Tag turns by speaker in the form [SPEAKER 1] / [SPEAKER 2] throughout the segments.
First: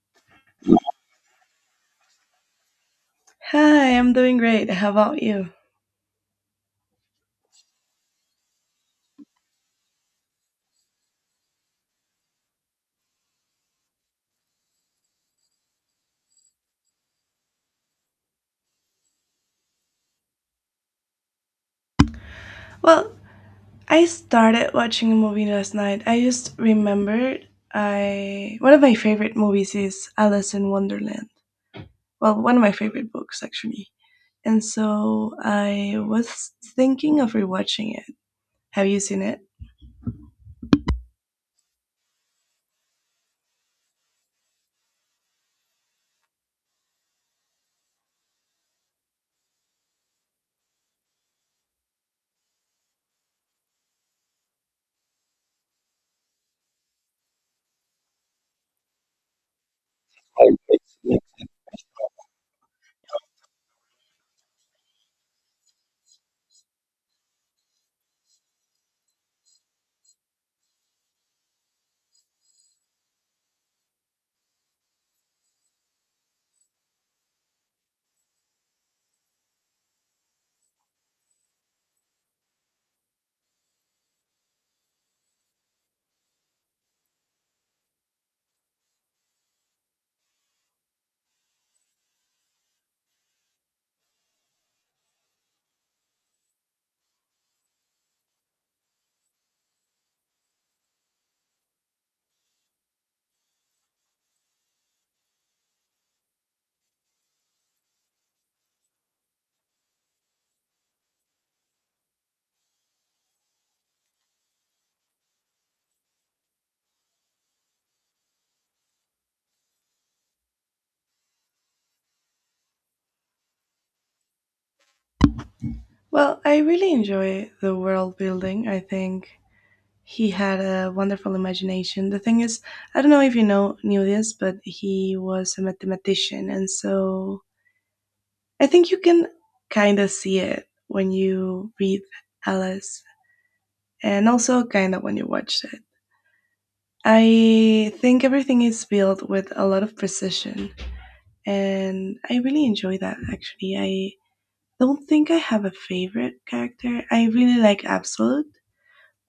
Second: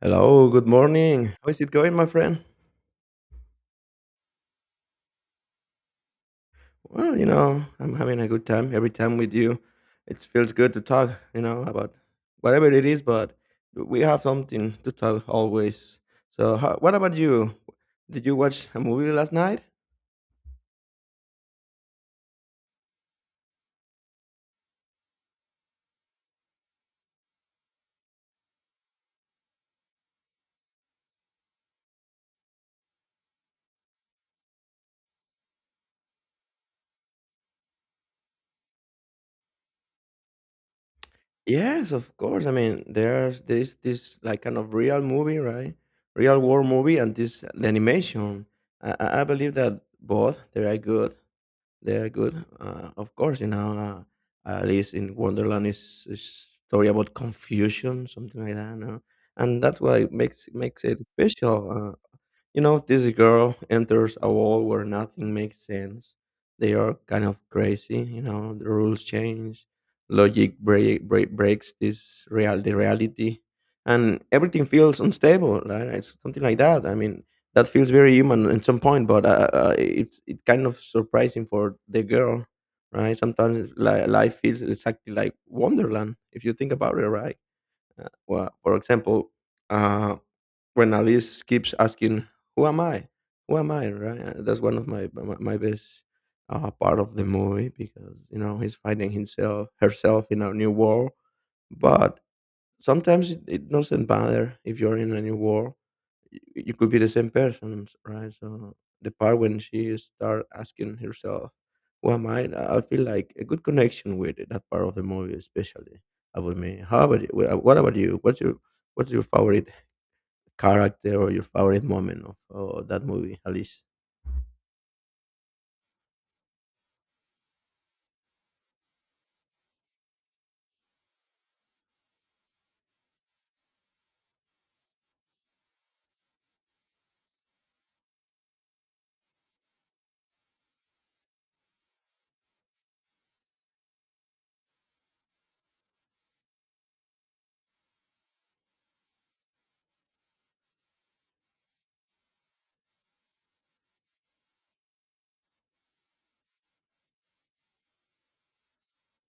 [SPEAKER 1] Hello, good morning. How is it going, my friend?
[SPEAKER 2] Hi, I'm doing great. How about you?
[SPEAKER 1] Well, I'm having a good time every time with you. It feels good to talk, about whatever it is, but we have something to talk always. So, what about you? Did you watch a movie last night?
[SPEAKER 2] Well, I started watching a movie last night. I just remembered I one of my favorite movies is Alice in Wonderland. Well, one of my favorite books actually. And so I was thinking of rewatching it. Have you seen it?
[SPEAKER 1] Yes, of course. I mean, there's this this like kind of real movie, right? Real war movie, and this animation. I believe that both they are good. They are good. Of course, Alice in Wonderland is a story about confusion, something like that. No? And that's why it makes it special. This girl enters a world where nothing makes sense. They are kind of crazy, the rules change, logic breaks this real the reality, and everything feels unstable, right? It's something like that. I mean, that feels very human at some point, but it's kind of surprising for the girl, right? Sometimes life feels exactly like Wonderland if you think about it, right? Well, for example, uh, when Alice keeps asking, "Who am I? Who am I?" Right? That's one of my best part of the movie because he's finding himself herself in a new world. But sometimes it doesn't matter if you're in a new world, y- you could be the same person, right? So the part when she start asking herself, "Who am I?" I feel like a good connection with it, that part of the movie, especially about me. How about you? What about you? What's your favorite character or your favorite moment of that movie, Alice?
[SPEAKER 2] Well, I really enjoy the world building. I think he had a wonderful imagination. The thing is, I don't know if you know knew this, but he was a mathematician, and so I think you can kind of see it when you read Alice and also kind of when you watch it. I think everything is built with a lot of precision and I really enjoy that actually. I don't think I have a favorite character. I really like Absolute,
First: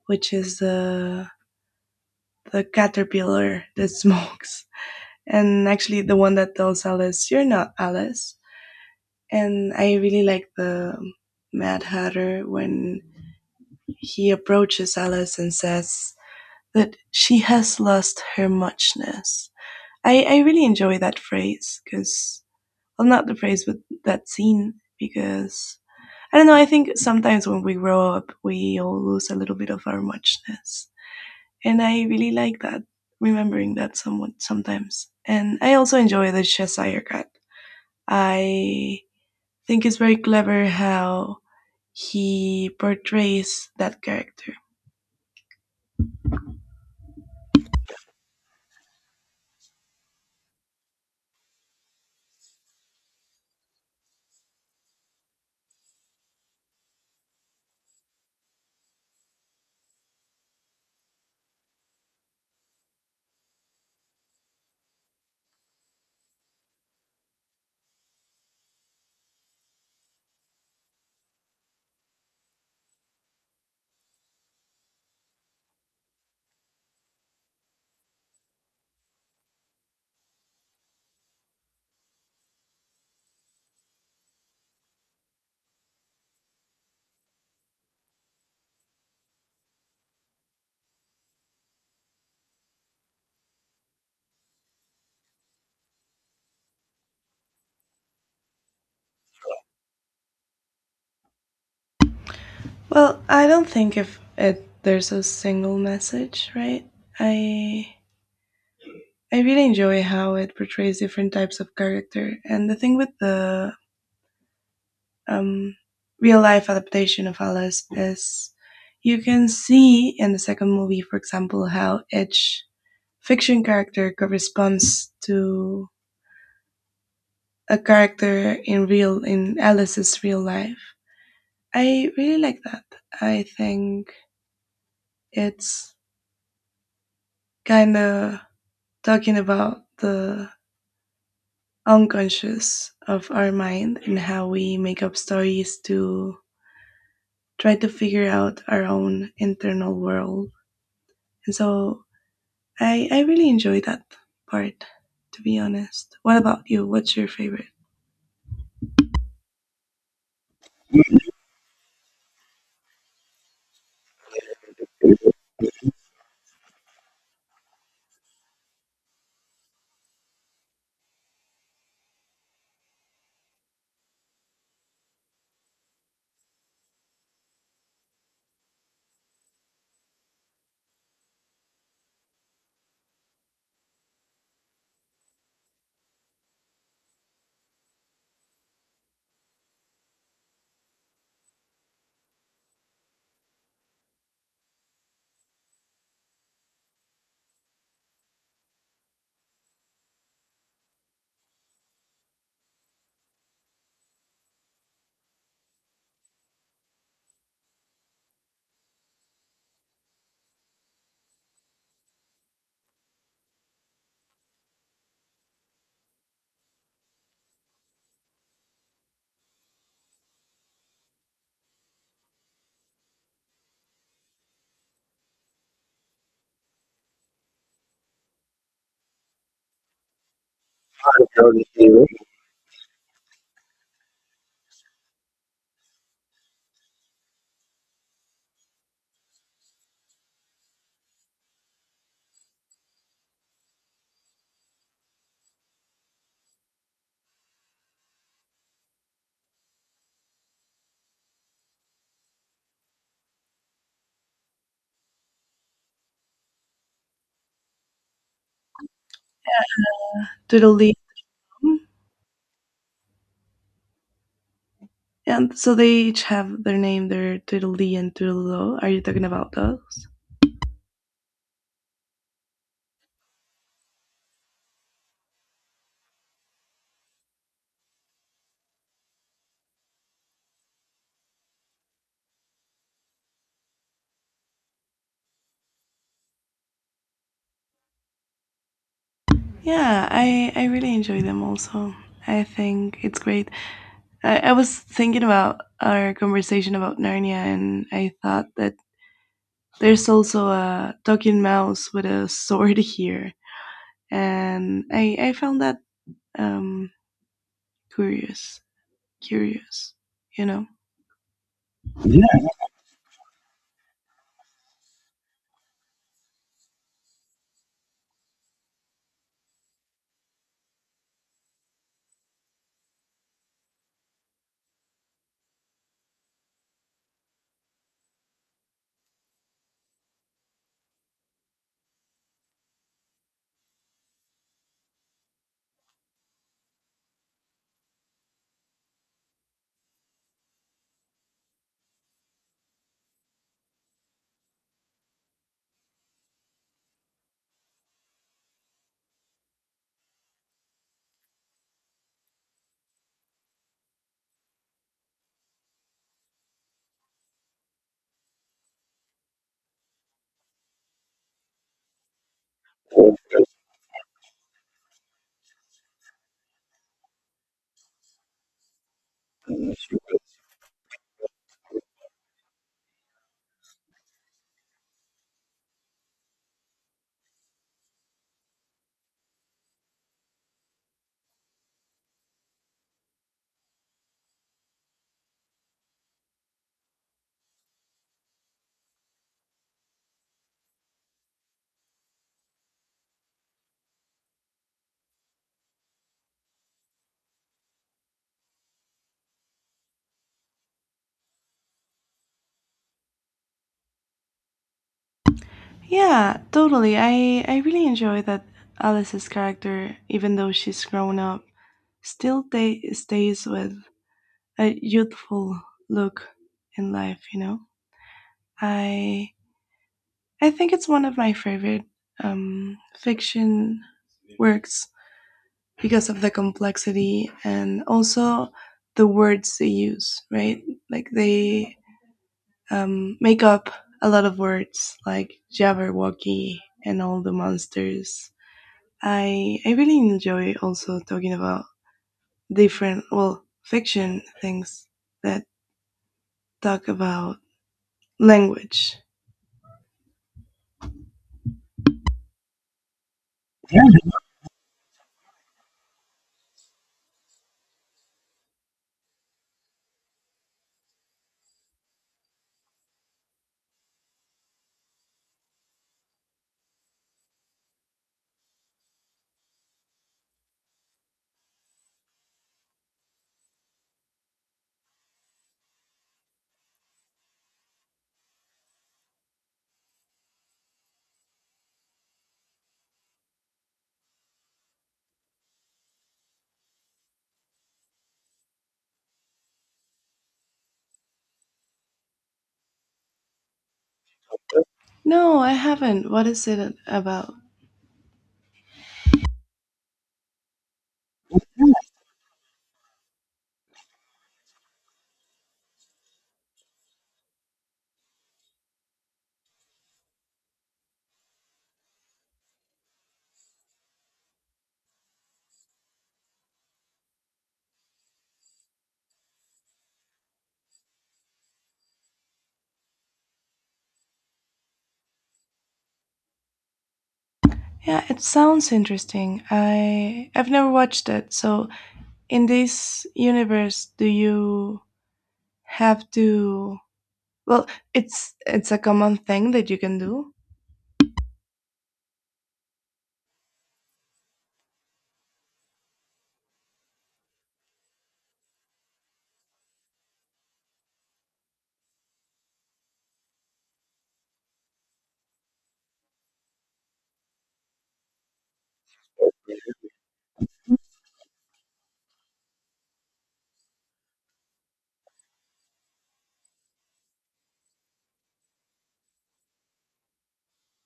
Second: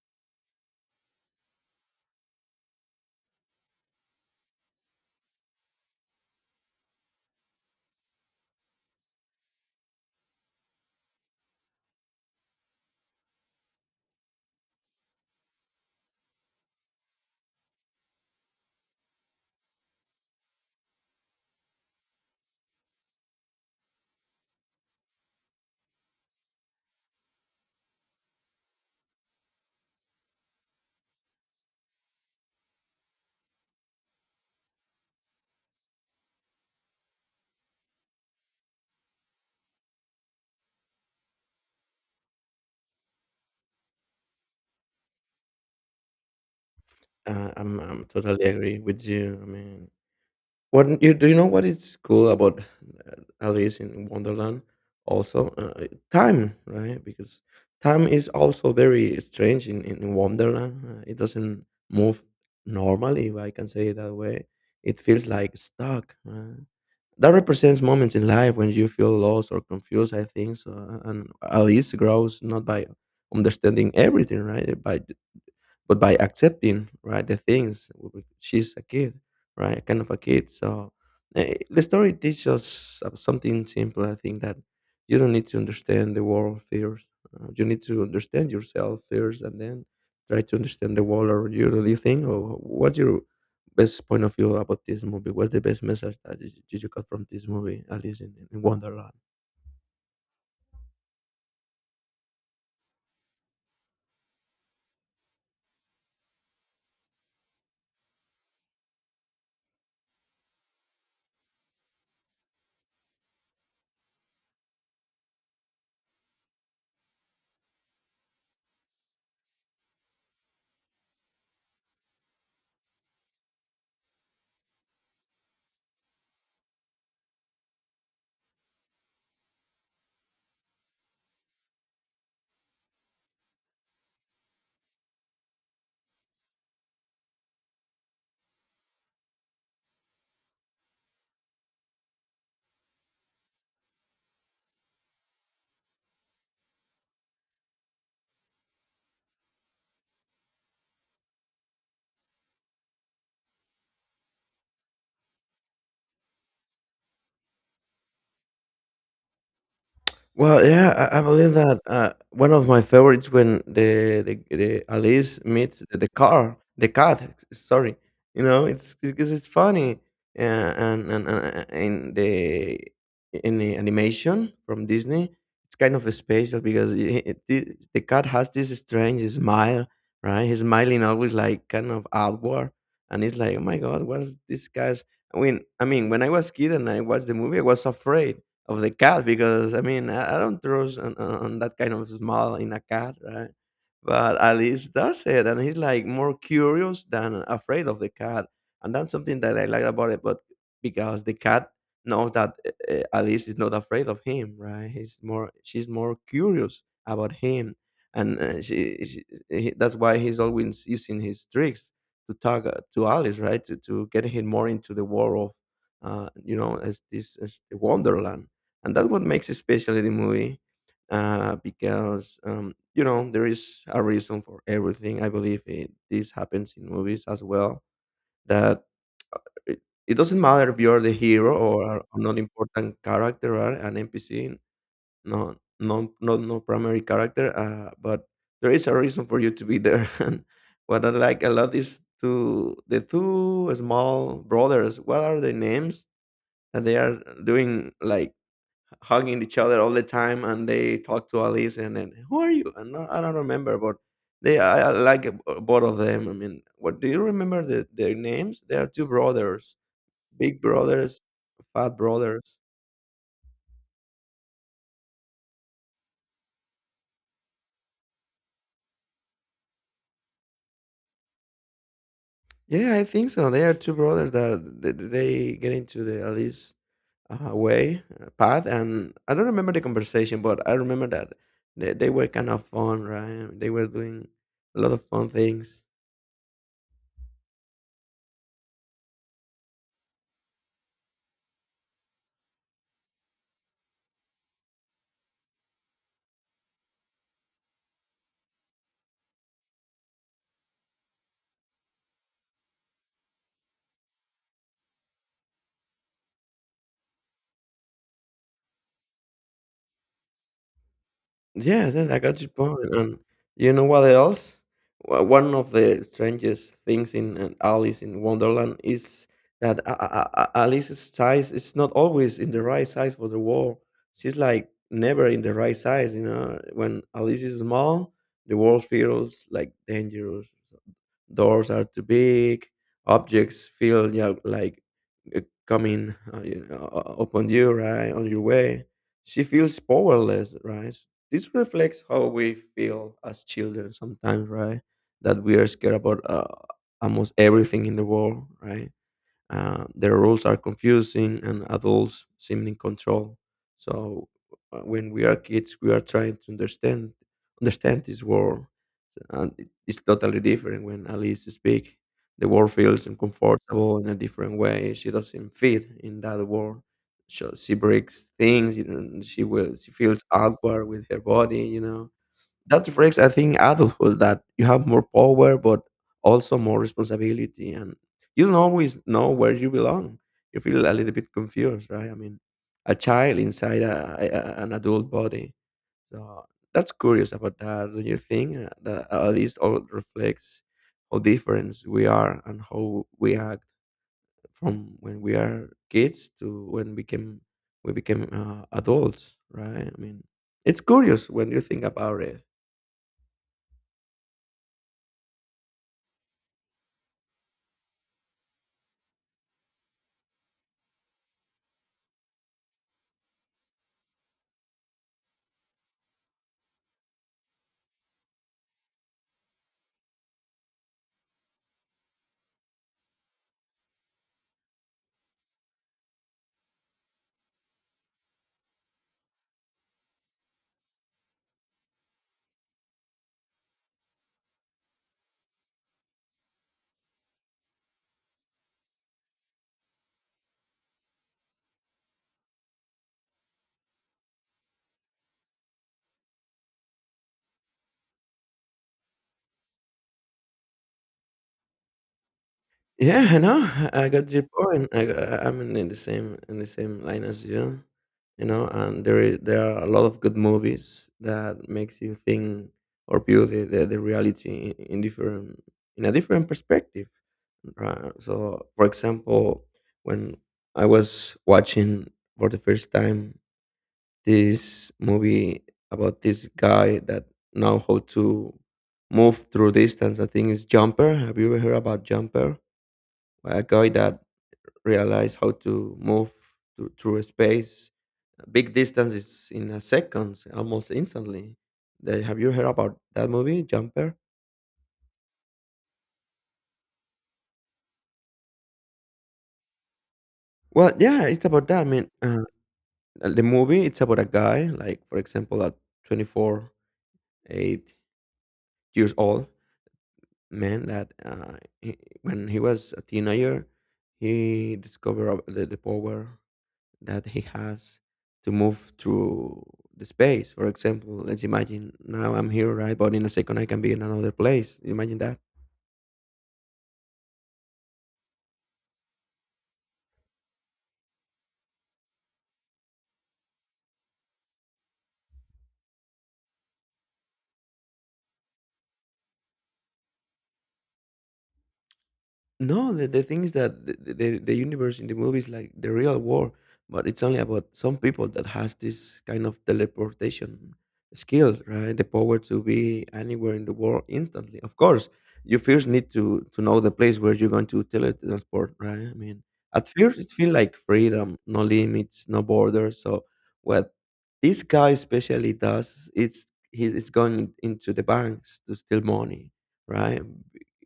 [SPEAKER 2] which is the caterpillar that smokes. And actually the one that tells Alice, "You're not Alice." And I really like the Mad Hatter when he approaches Alice and says that she has lost her muchness. I really enjoy that phrase because, well, not the phrase, but that scene because I don't know. I think sometimes when we grow up, we all lose a little bit of our muchness, and I really like that. Remembering that somewhat sometimes, and I also enjoy the Cheshire Cat. I think it's very clever how he portrays that character.
[SPEAKER 1] I'm totally agree with you. I mean, What you do you know what is cool about Alice in Wonderland? Also, time, right? Because time is also very strange in Wonderland. It doesn't move normally, if I can say it that way. It feels like stuck. That represents moments in life when you feel lost or confused. I think so. And Alice grows not by understanding everything, right? By but by accepting right the things, she's a kid, right, kind of a kid. So the story teaches us something simple, I think, that you don't need to understand the world first. You need to understand yourself first, and then try to understand the world around you. Do you think? Or what's your best point of view about this movie? What's the best message that you got from this movie, Alice in Wonderland?
[SPEAKER 2] Well, I don't think if it there's a single message, right? I I really enjoy how it portrays different types of character, and the thing with the um, real life adaptation of Alice is you can see in the second movie, for example, how each fiction character corresponds to a character in Alice's real life. I really like that. I think it's kind of talking about the unconscious of our mind and how we make up stories to try to figure out our own internal world. And so I really enjoy that part, to be honest. What about you? What's your favorite?
[SPEAKER 1] Well, yeah, I believe that one of my favorites when the Alice meets the cat. Sorry, it's because it's funny, and in the animation from Disney, it's kind of special because the cat has this strange smile, right? He's smiling always like kind of outward, and it's like, oh my god, what is this guy's? I mean, when I was kid and I watched the movie, I was afraid of the cat because I mean I don't trust on that kind of smell in a cat, right? But Alice does it, and he's like more curious than afraid of the cat, and that's something that I like about it. But because the cat knows that Alice is not afraid of him, right? He's more she's more curious about him, and she he, that's why he's always using his tricks to talk to Alice, right? To get him more into the world of as this as the wonderland, and that's what makes it special in the movie because there is a reason for everything. I believe it, this happens in movies as well. That it, it doesn't matter if you're the hero or a non-important character or an NPC, no, no, no, no primary character. But there is a reason for you to be there. And what I like a lot is to the two small brothers. What are their names? And they are doing like hugging each other all the time, and they talk to Alice, and then who are you? And no, I don't remember, but I like both of them. I mean, what do you remember their names? They are two brothers, big
[SPEAKER 2] Doodle.
[SPEAKER 1] brothers, fat brothers.
[SPEAKER 2] And so they each have their name, their Doodle and Doodle. Are you talking about those?
[SPEAKER 1] Yeah, I think so. They are two brothers that they get into the Alice way path, and I don't remember the conversation, but I remember that they were kind of fun, right? They were doing a lot of fun things.
[SPEAKER 2] Yeah, I really enjoy them also. I think it's great. I was thinking about our conversation about Narnia, and I thought that there's also a talking mouse with a sword here, and I found that um curious, curious, you know.
[SPEAKER 1] Yes, yes, I
[SPEAKER 2] Yeah.
[SPEAKER 1] got your point, and you know what else? One of the strangest things in Alice in Wonderland is that Alice's size is not always in the right size for the wall. She's like never in the right size. When Alice is small, the world feels like dangerous. So doors are too big, objects feel, like, uh, coming, upon you, right, on your way. She feels powerless, right? This reflects how we feel as children sometimes, right, that we are scared about almost everything in the world, right? The rules are confusing, and adults seem in control. So when we are kids, we are trying to understand this world, and it's totally different when Alice speaks. The world feels uncomfortable in a different way. She doesn't fit in that world. So she breaks things. You know, and she will. She feels awkward with her body. You know, that reflects, I think, adulthood, that you have more power but also more responsibility, and you don't always know where you belong. You feel a little bit confused, right? I mean, a child inside an adult body. So that's curious about that. Do you think that at least all reflects how different we are and how we act from when we are kids to when we became adults, right? I mean, it's curious when you think about it.
[SPEAKER 2] Yeah, totally. I really enjoy that Alice's character, even though she's grown up, still ta stays with a youthful look in life, you know. I I think it's one of my favorite fiction works because of the complexity and also the words they use, right? Like they make up a lot of words like Jabberwocky and all the monsters. I really enjoy also talking about different well fiction things that talk about language.
[SPEAKER 1] Yeah, I know. I got your point. I'm in the same line as you, you know. And there are a lot of good movies that makes you think or view the reality in a different perspective. Right? So, for example, when I was watching for the first time this movie about this guy that know how to move through distance, I think it's Jumper. Have you ever heard about Jumper? A guy that realized how to move through a space, big distances in a seconds, almost instantly. Have you heard about that movie Jumper?
[SPEAKER 2] No, I haven't. What is it about?
[SPEAKER 1] Well, yeah, it's about that. I mean, the movie it's about a guy like for example a 24 8 years old man that when he was a teenager, he discovered of the power that he has to move through the space. For example, let's imagine now I'm here, right? But in a second I can be in another place. Imagine that.
[SPEAKER 2] Yeah, it sounds interesting. I've never watched it. So in this universe, do you have to? Well, it's a common thing that you can do.
[SPEAKER 1] No, the thing is that the universe in the movie is like the real war, but it's only about some people that has this kind of teleportation skills, right? The power to be anywhere in the world instantly. Of course, you first need to know the place where you're going to teletransport, right? I mean, at first it feels like freedom, no limits, no borders. So what this guy especially does, it's he is going into the banks to steal money, right?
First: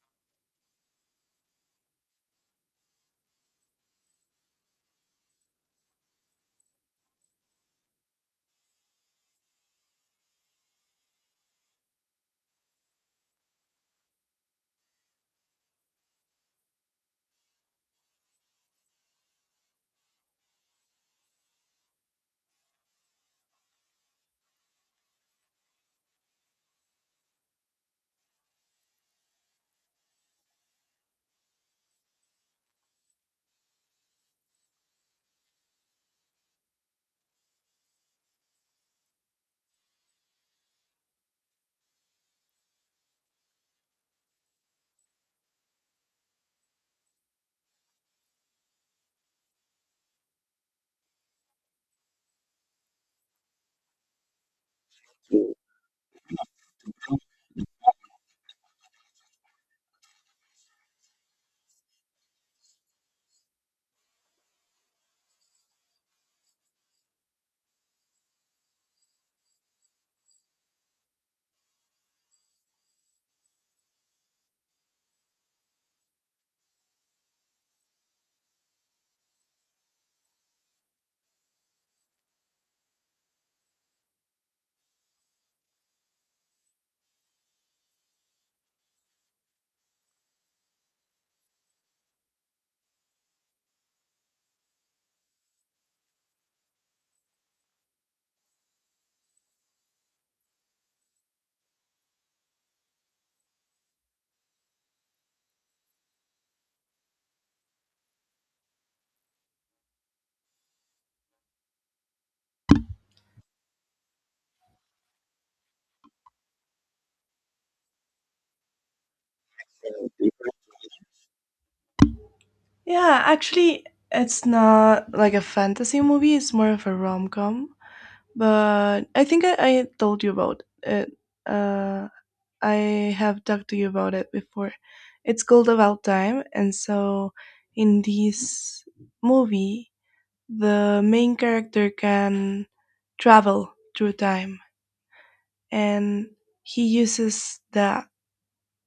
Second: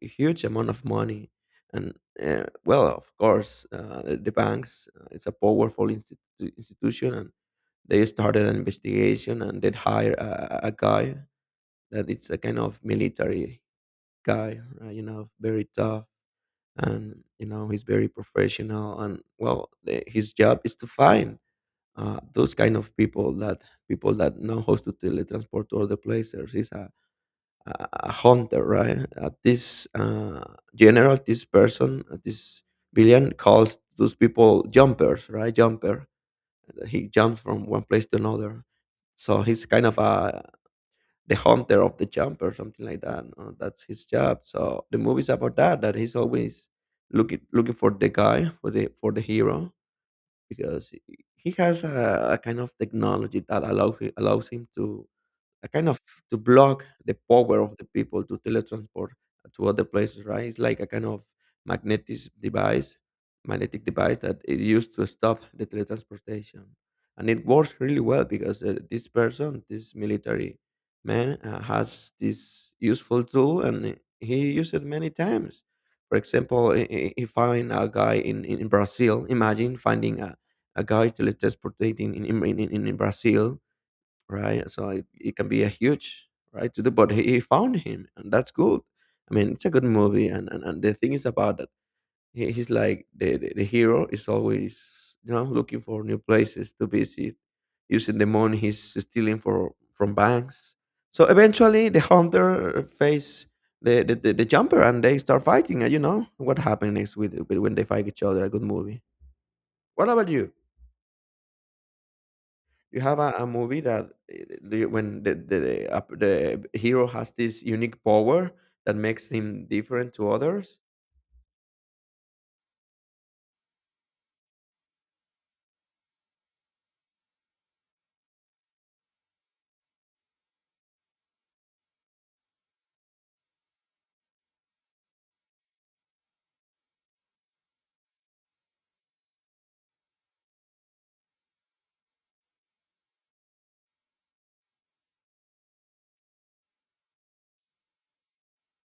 [SPEAKER 1] Huge amount of money, and well of course the banks, it's a powerful institution, and they started an investigation and they hired a guy that it's a kind of military guy, right? You know, very tough, and you know he's very professional, and well his job is to find those kind of people that know how to teletransport to other places. He's a hunter, right? At this general, this person, this villain calls those people jumpers, right? Jumper. He jumps from one place to another. So he's kind of a the hunter of the jumper, something like that. That's his job. So the movie's about that. That he's always looking for the guy, for the hero, because he has a kind of technology that allows him to a kind of to block the power of the people to teletransport to other places, right? It's like a kind of magnetic device, magnetic device that it used to stop the teletransportation, and it works really well because this person, this military man, has this useful tool, and he used it many times. For example, he find a guy in Brazil. Imagine finding a guy teletransportating in Brazil, right? So it can be a huge right to do, but he found him and that's good. I mean, it's a good movie, and the thing is about that he's like the hero is always looking for new places to visit, using the money he's stealing for from banks. So eventually the hunter face the jumper and they start fighting, and what happened next with, when they fight each other, a good movie. What about you? You have a movie that the, when the hero has this unique power that makes him different to others.
[SPEAKER 2] Yeah, actually, it's not like a fantasy movie. It's more of a rom com. But I think I told you about it. Uh, I have talked to you about it before. It's called About Time, and so in this movie, the main character can travel through time and he uses that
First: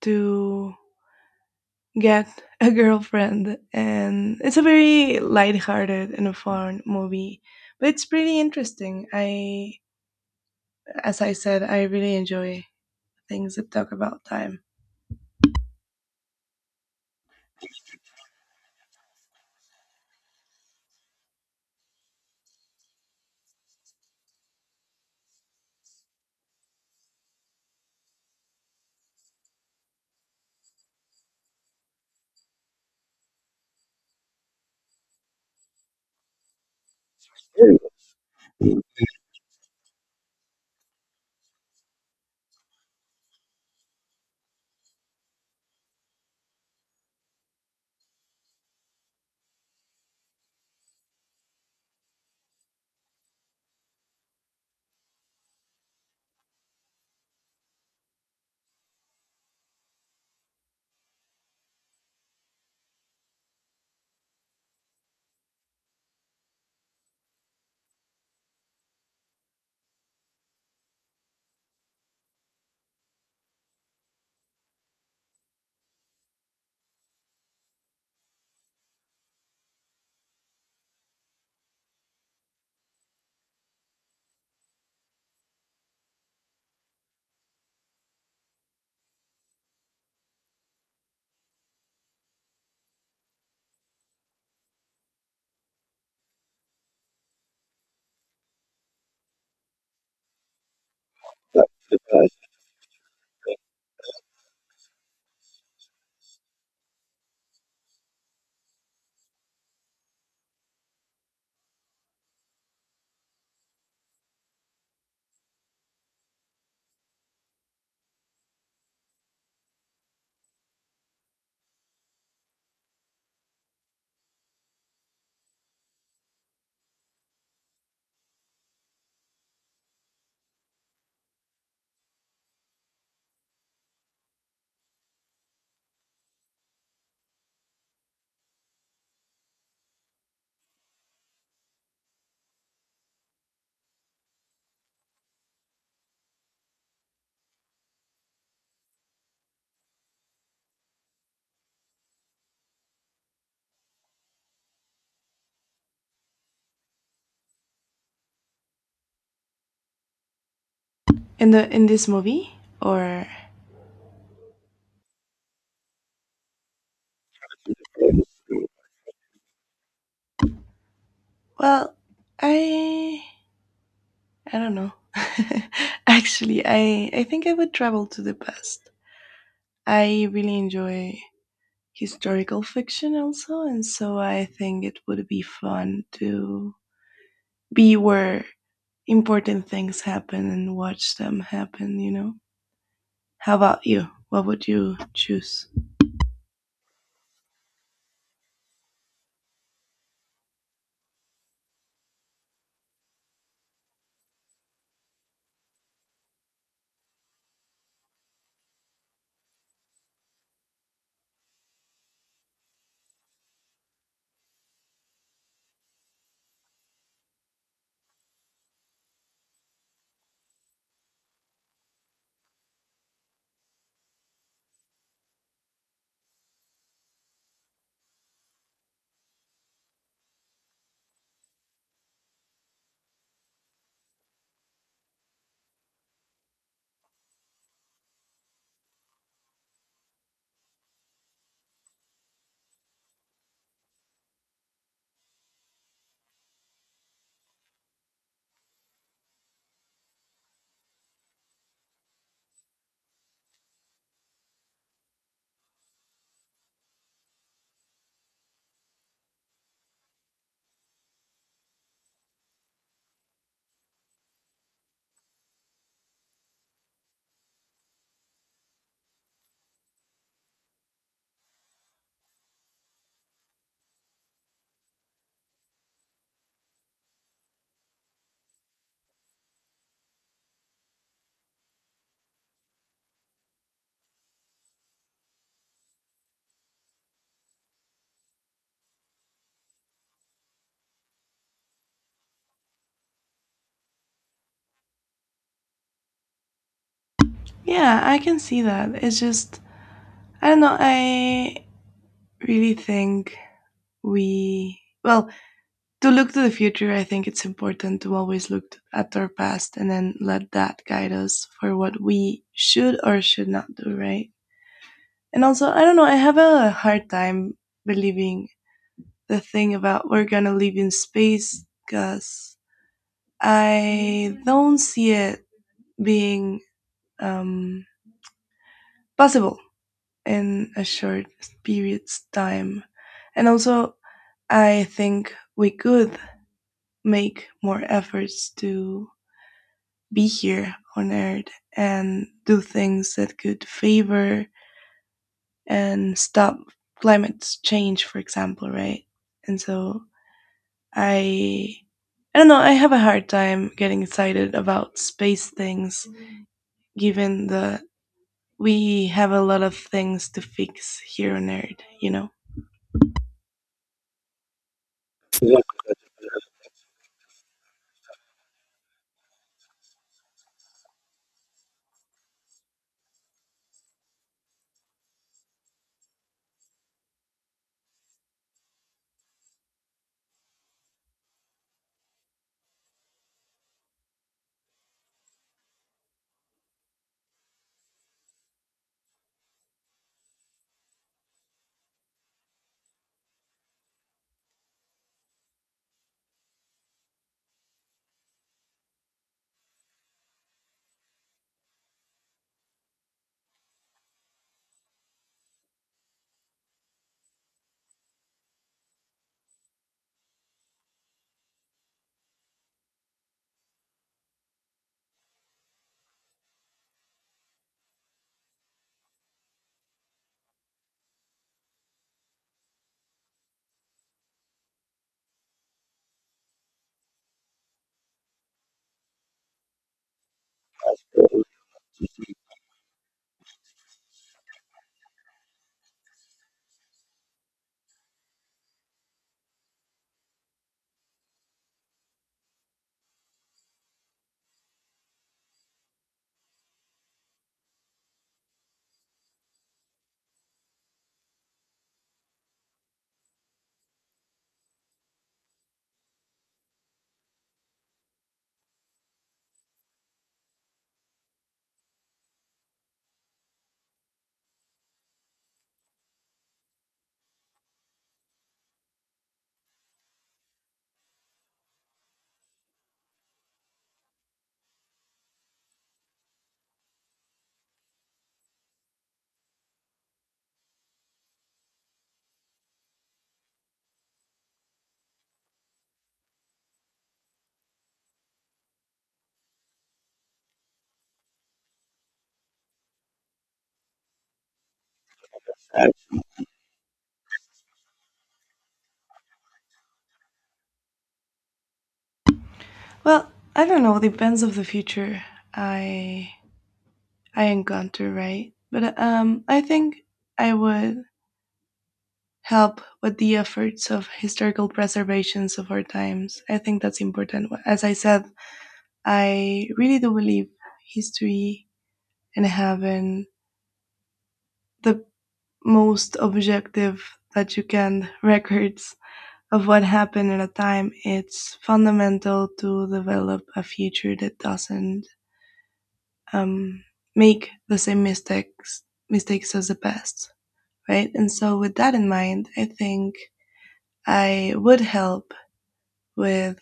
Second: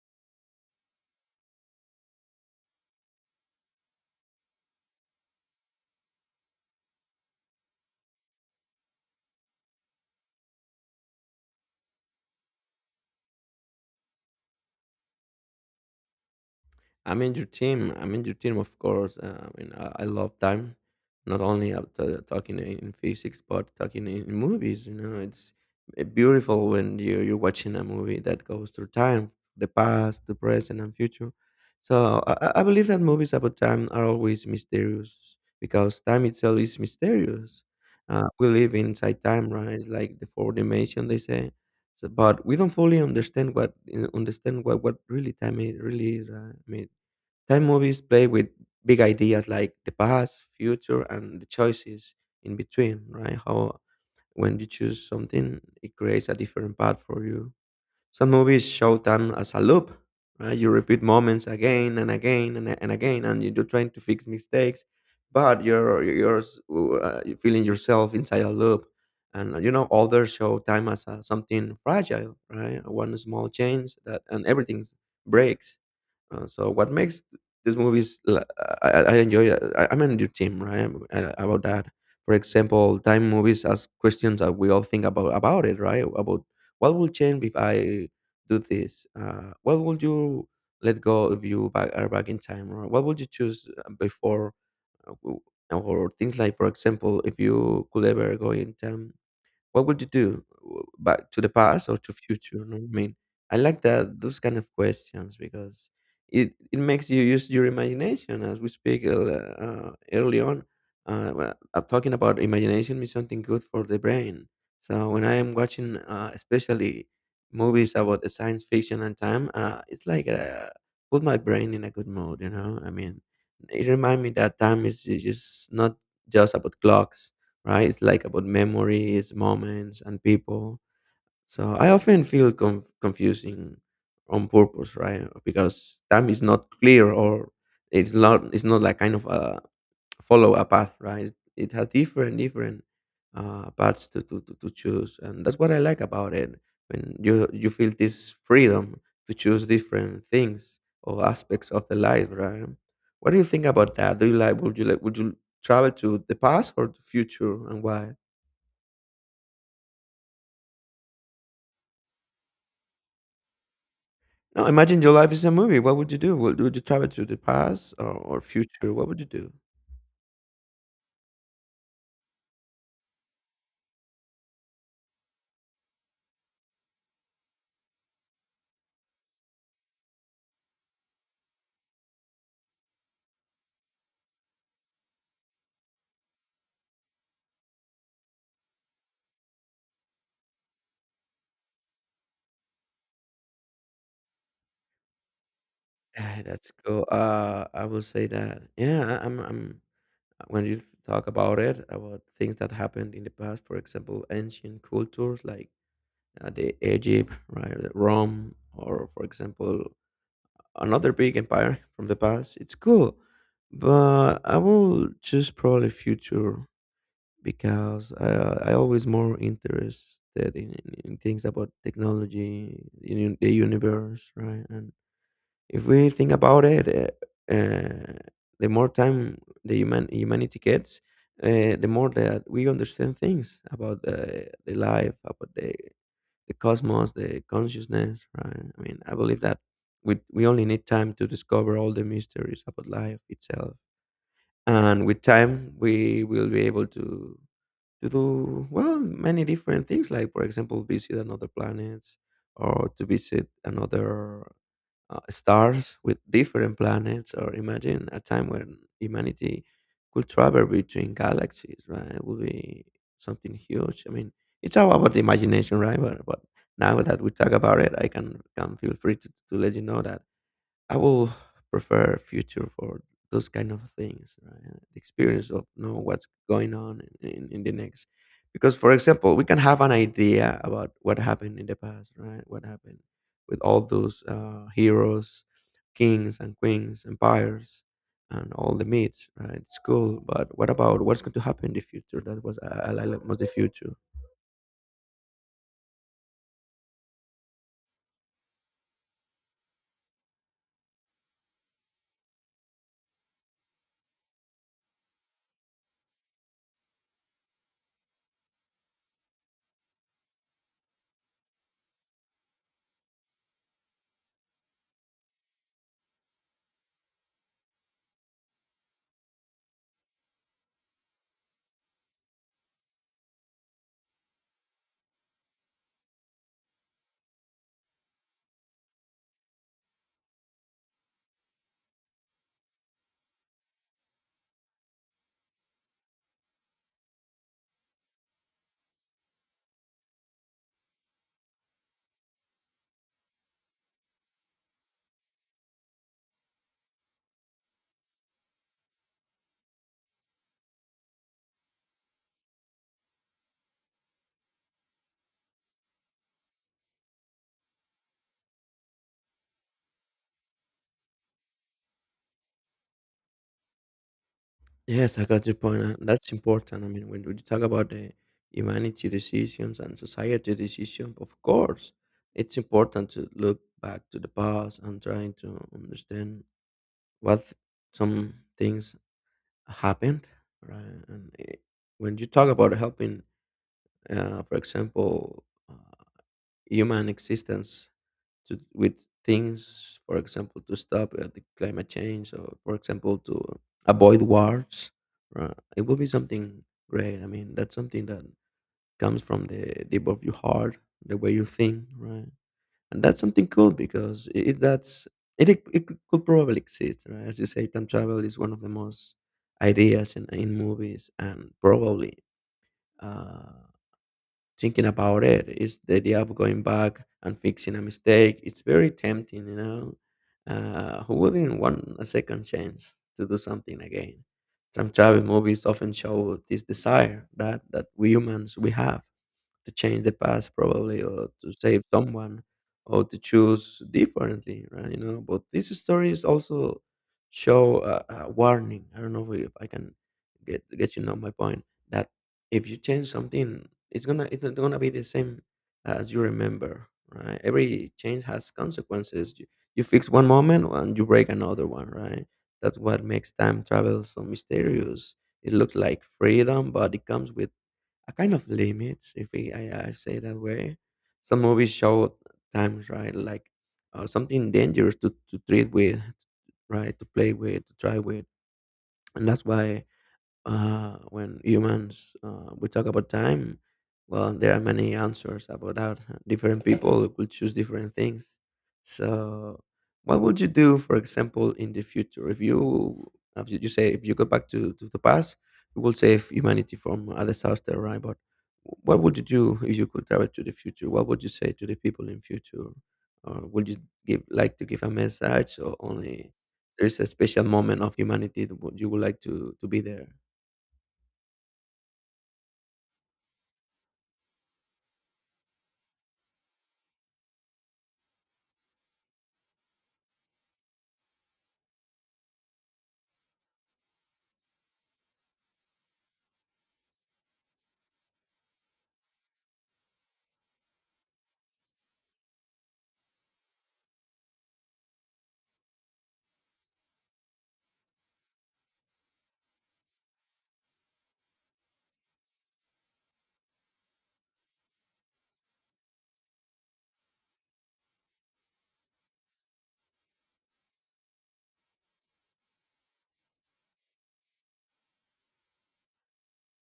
[SPEAKER 2] to get a girlfriend, and it's a very light-hearted and fun movie, but it's pretty interesting. I, as I said, I really enjoy things that talk about time.
[SPEAKER 1] I'm in your team. I'm in your team, of course. I mean, I love time, not only up to talking in physics, but talking in movies. You know, it's beautiful when you're watching a movie that goes through time, the past, the present, and future. So I believe that movies about time are always mysterious because time itself is mysterious. We live inside time, right? It's like the four dimension, they say. So, but we don't fully understand what what really time is, really is. Right? I mean, time movies play with big ideas like the past, future, and the choices in between, right? How when you choose something, it creates a different path for you. Some movies show time as a loop, right? You repeat moments again and again and again, and you're trying to fix mistakes, but you're feeling yourself inside a loop. And you know, others show time as a something fragile, right? One small change that and everything breaks. So what makes these movies l- I enjoy it. I'm on your team, right? About that. For example, time movies ask questions that we all think about it right, about what will change if I do this. What would you let go if you back, are back in time? Or what would you choose before? uh, w- Or things like, for example, if you could ever go in time, what would you do? Back to the past or to future? You know what I mean, I like that those kind of questions because it makes you use your imagination. As we speak early on, well, I'm talking about imagination is something good for the brain. So when I am watching, especially movies about the science fiction and time, it's like put my brain in a good mood. You know, I mean, it reminds me that time is just not just about clocks, right? It's like about memories, moments, and people. So I often feel conf- confusing on purpose, right? Because time is not clear or it's not like kind of a follow a path, right? It has different paths to choose, and that's what I like about it. When you feel this freedom to choose different things or aspects of the life, right? What do you think about that? Do you like would you like would you travel to the past or the future, and why?
[SPEAKER 2] In the in this movie? Or,
[SPEAKER 1] No, imagine your life is a movie. What would you do? Would you travel to the past or future? What would you do?
[SPEAKER 2] well, i I don't know. Actually, I think I would travel to the past. I really enjoy historical fiction also, and so I think it would be fun to be where important things happen and watch them happen, you know? How about you? What would you choose?
[SPEAKER 1] Yeah, that's cool. I will say that. Yeah, I- I'm. I'm. When you talk about it, about things that happened in the past, for example, ancient cultures like the Egypt, right, the Rome, or for example, another big empire from the past. It's cool, but I will choose probably future because I always more interested in things about technology, in the universe, right? And if we think about it, uh, uh, the more time the humanity gets, the more that we understand things about the life, about the cosmos, the consciousness, right? I mean, I believe that we only need time to discover all the mysteries about life itself. And with time, we will be able to do well many different things, like for example visit another planets, or to visit another stars with different planets. Or imagine a time when humanity could travel between galaxies, right? It would be something huge. I mean, it's all about the imagination, right? But now that we talk about it, I can feel free to let you know that I will prefer future for those kind of things, right? The experience of know what's going on in the next. Because, for example, we can have an idea about what happened in the past, right? What happened with all those heroes, kings and queens, empires, and all the myths, right? It's cool, but what about what's going to happen in the future? That was I like most the future.
[SPEAKER 2] Yeah, I can see that. It's just I don't know, I really think we well, to look to the future, I think it's important to always look at our past and then let that guide us for what we should or should not do, right? And also, I don't know, I have a hard time believing the thing about we're gonna live in space because I don't see it being um, possible in a short period's time. And also, I think we could make more efforts to be here on Earth and do things that could favor and stop climate change, for example, right? And so I, I don't know. I have a hard time getting excited about space things, given that we have a lot of things to fix here on Earth. You know.
[SPEAKER 1] Yes, I got your point, and that's important. I mean, when we talk about the humanity decisions and society decisions, of course, it's important to look back to the past and trying to understand what some things happened, right? And when you talk about helping, for example, human existence to with things, for example, to stop the climate change, or for example, to avoid wars. Right? It will be something great. I mean, that's something that comes from the deep of your heart, the way you think, right? And that's something cool because if that's it, it could probably exist, right? As you say, time travel is one of the most ideas in movies and probably. Uh, Thinking about it is the idea of going back and fixing a mistake. It's very tempting, you know. Who wouldn't want a second chance to do something again? Time travel movies often show this desire that we humans we have to change the past probably, or to save someone, or to choose differently, right? But these stories also show a warning. I don't know if I can get my point, that if you change something, it's gonna, it's not gonna be the same as you remember, right? Every change has consequences. You fix one moment and you break another one, right? That's what makes time travel so mysterious. It looks like freedom, but it comes with a kind of limits, if I say that way. Some movies show times, right? Like something dangerous to treat with, right? To play with, to try with. And that's why when humans we talk about time, well, there are many answers about that. Different people will choose different things. So what would you do, for example, in the future? If you if you say, if you go back to the past, you will save humanity from a disaster, right? But what would you do if you could travel to the future? What would you say to the people in future? Or would you give like to give a message? Or only there's a special moment of humanity that you would like to be there?
[SPEAKER 2] Well, I don't know. Depends of the future I I encounter, right? But I think I would help with the efforts of historical preservations of our times. I think that's important. As I said, I really do believe history and having the most objective that you can records of what happened at a time. It's fundamental to develop a future that doesn't um, make the same mistakes as the past, right? And so with that in mind, I think I would help with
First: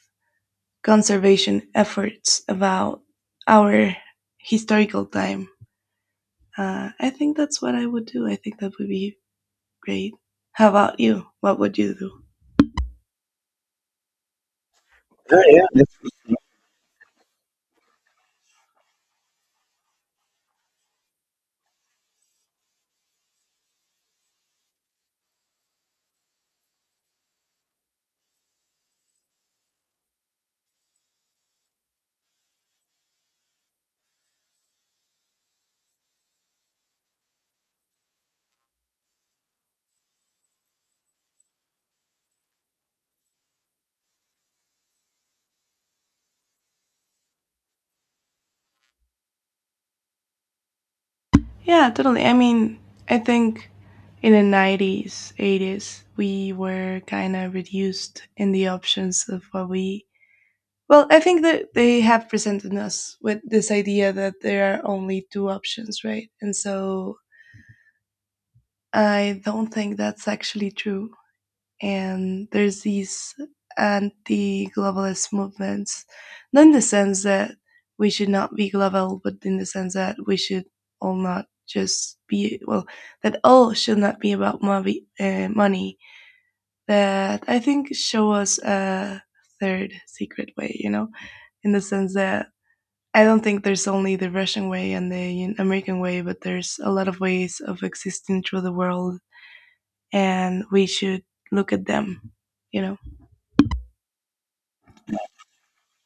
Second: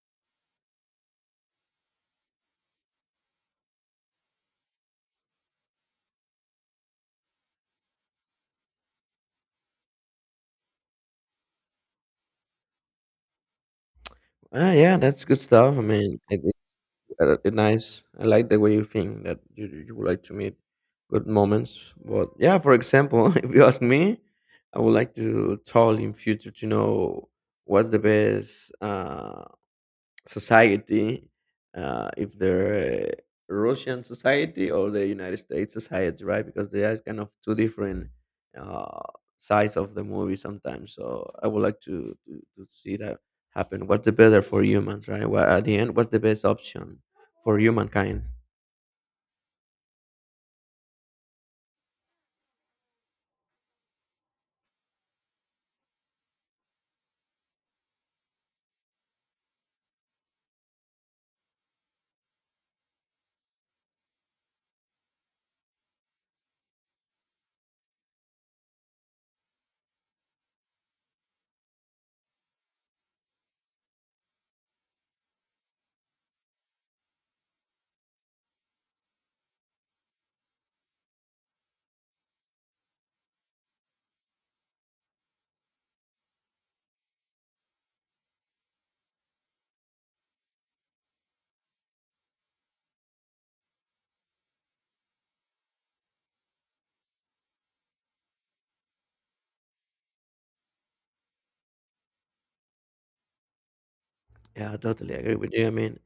[SPEAKER 2] conservation efforts about our historical time. I think that's what I would do. I think that would be great. How about you? What would you do?
[SPEAKER 1] Ah, yeah, that's good stuff. I mean, it nice. I like the way you think that you would like to meet good moments. But yeah, for example, if you ask me, I would like to tell in future to know what's the best. Society, if they're Russian society or the United States society, right? Because they are kind of two different uh, sides of the movie sometimes. So I would like to see that happen. What's the better for humans, right? Well, at the end, what's the best option for humankind?
[SPEAKER 2] Yeah, totally. I mean, I think in the 90s, 80s, we were kind of reduced in the options of what we. Well, I think that they have presented us with this idea that there are only two options, right? And so I don't think that's actually true, and there's these anti-globalist movements, not in the sense that we should not be global, but in the sense that we should all not just be, well, that all should not be about money. Money that I think show us a third secret way, you know, in the sense that I don't think there's only the Russian way and the American way, but there's a lot of ways of existing through the world, and we should look at them, you know.
[SPEAKER 1] Yeah, I totally agree with you. I mean,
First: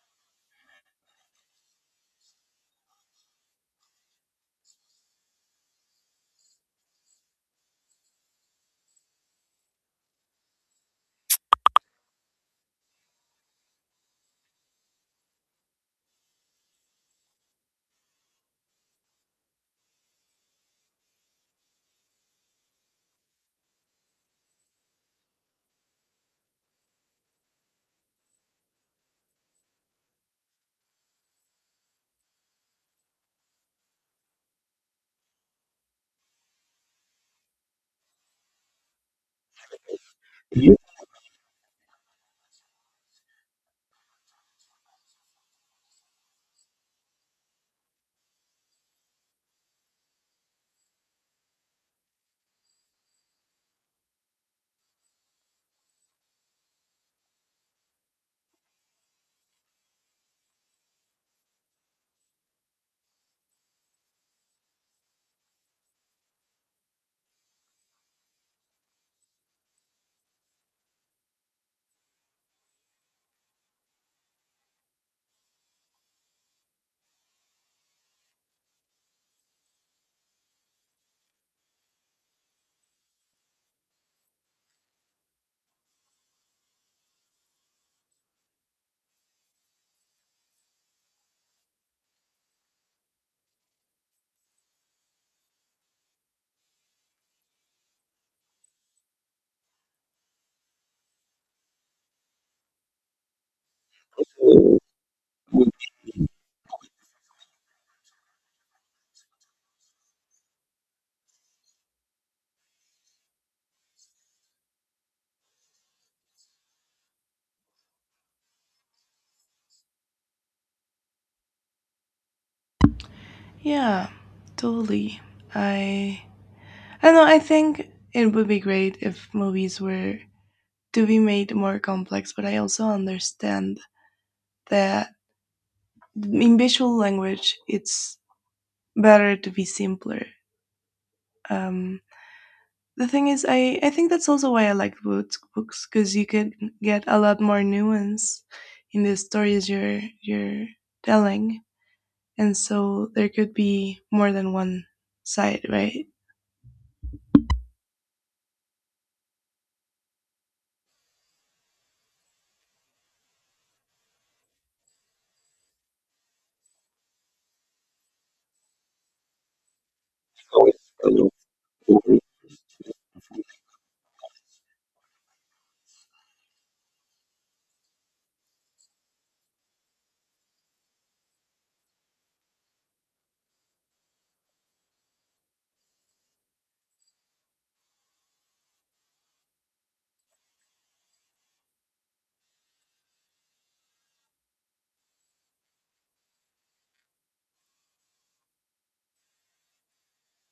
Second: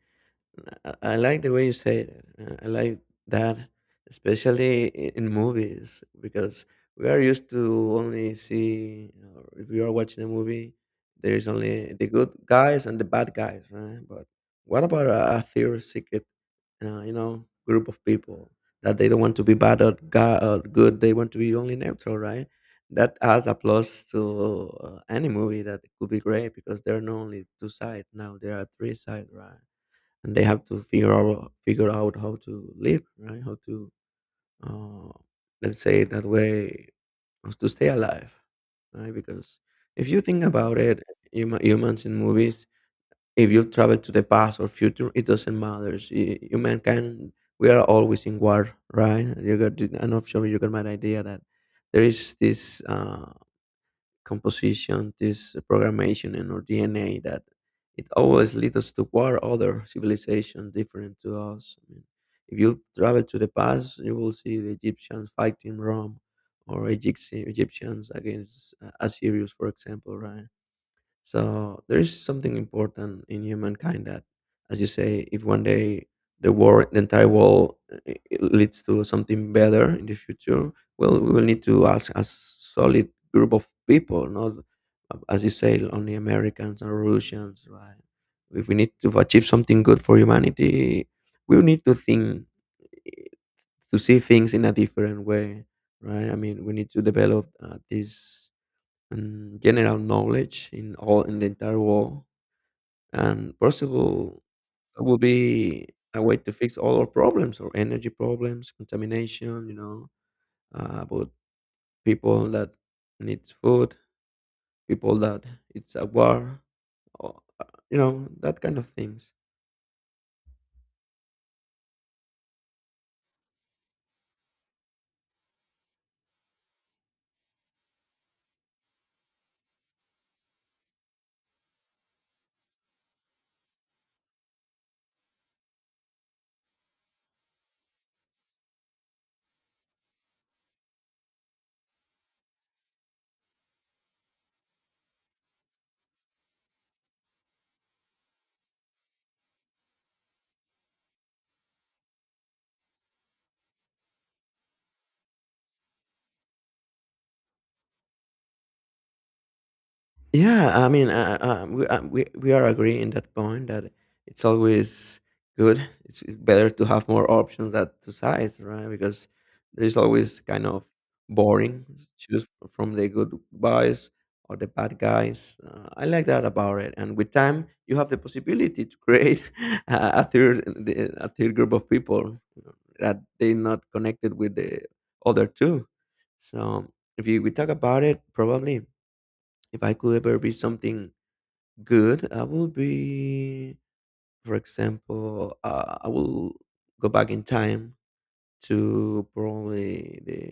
[SPEAKER 1] I like the way you say it. I like that, especially in movies, because we are used to only see, or if you are watching a movie, there's only the good guys and the bad guys, right? But what about a theory secret, you know, group of people that they don't want to be bad, or, or good? They want to be only neutral, right? That adds a plus to any movie that could be great, because there are not only two sides now, there are three sides, right? And they have to figure out how to live, right? How to uh, let's say that way, how to stay alive, right? Because if you think about it, humans in movies, if you travel to the past or future, it doesn't matter. Human can We are always in war, right? You got, I'm not sure you got my idea that there is this. Composition, this programmation in our DNA that it always leads us toward other civilizations different to us. I mean, if you travel to the past, you will see the Egyptians fighting Rome or Egyptians against Assyrians, for example, right? So there is something important in humankind that, as you say, if one day the world, the entire world, it leads to something better in the future, well, we will need to ask a solid group of people, not as you say, only Americans or Russians, right? If we need to achieve something good for humanity, we need to think, eh, to see things in a different way, right? I mean, we need to develop this and general knowledge in all in the entire world and possible, that will be a way to fix all our problems, or energy problems, contamination, about people that needs food, people that it's a war, or, uh, that kind of things.
[SPEAKER 2] Yeah, totally. I I know I think it would be great if movies were to be made more complex, but I also understand that in visual language it's better to be simpler. Um the thing is I think that's also why I like books because you can get a lot more nuance in the stories you're telling, and so there could be more than one side, right?
[SPEAKER 1] Yeah, I mean, we are agreeing in that point that it's always good. It's better to have more options than to size, right? Because there is always kind of boring, choose from the good guys or the bad guys. I like that about it. And with time, you have the possibility to create a a third group of people, that they're not connected with the other two. So if you, we talk about it, probably if I could ever be something good, I will be, for example, I will go back in time to probably the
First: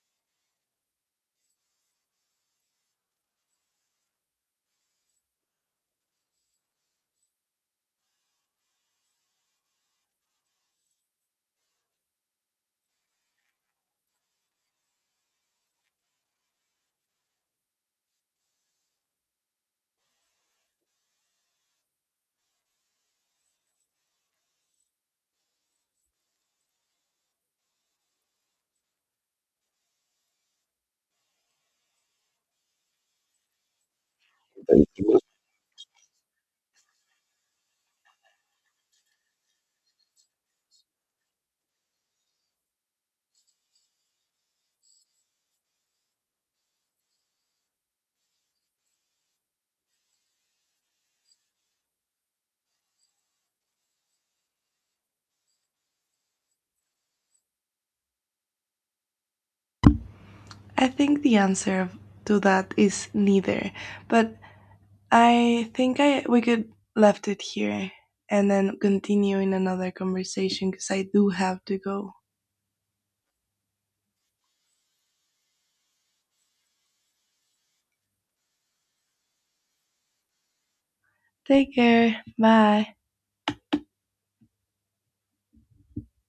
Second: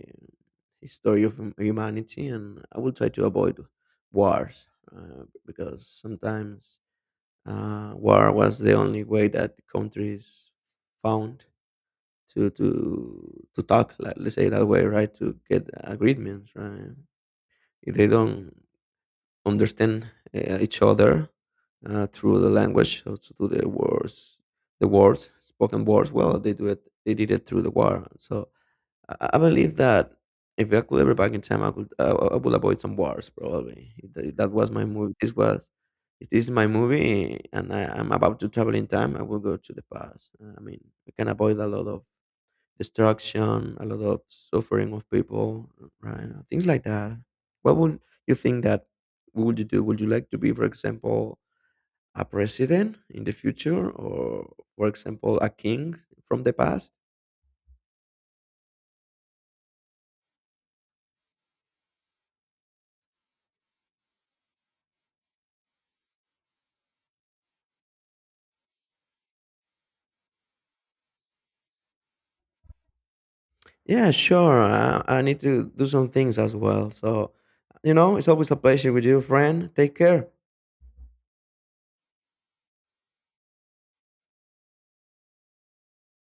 [SPEAKER 1] history of humanity, and I will try to avoid wars, because sometimes war was the only way that countries found to talk. Like, let's say that way, right? To get agreements, right? If they don't understand each other, through the language, so through the words spoken words. Well, they do it. They did it through the war. So I believe that if I could ever back in time, I would avoid some wars probably. If that was my movie. This was. If this is my movie, and I'm about to travel in time, I will go to the past. I mean, we can avoid a lot of destruction, a lot of suffering of people, right? Things like that. What would you think that what would you do? Would you like to be, for example, a president in the future, or for example, a king from the past?
[SPEAKER 2] I think the answer to that is neither, but I think I we could left it here and then continue in another conversation because I do have to go.
[SPEAKER 1] Yeah, sure. I need to do some things as well. So, you know, it's always a pleasure with you, friend. Take care.
[SPEAKER 2] Take care. Bye.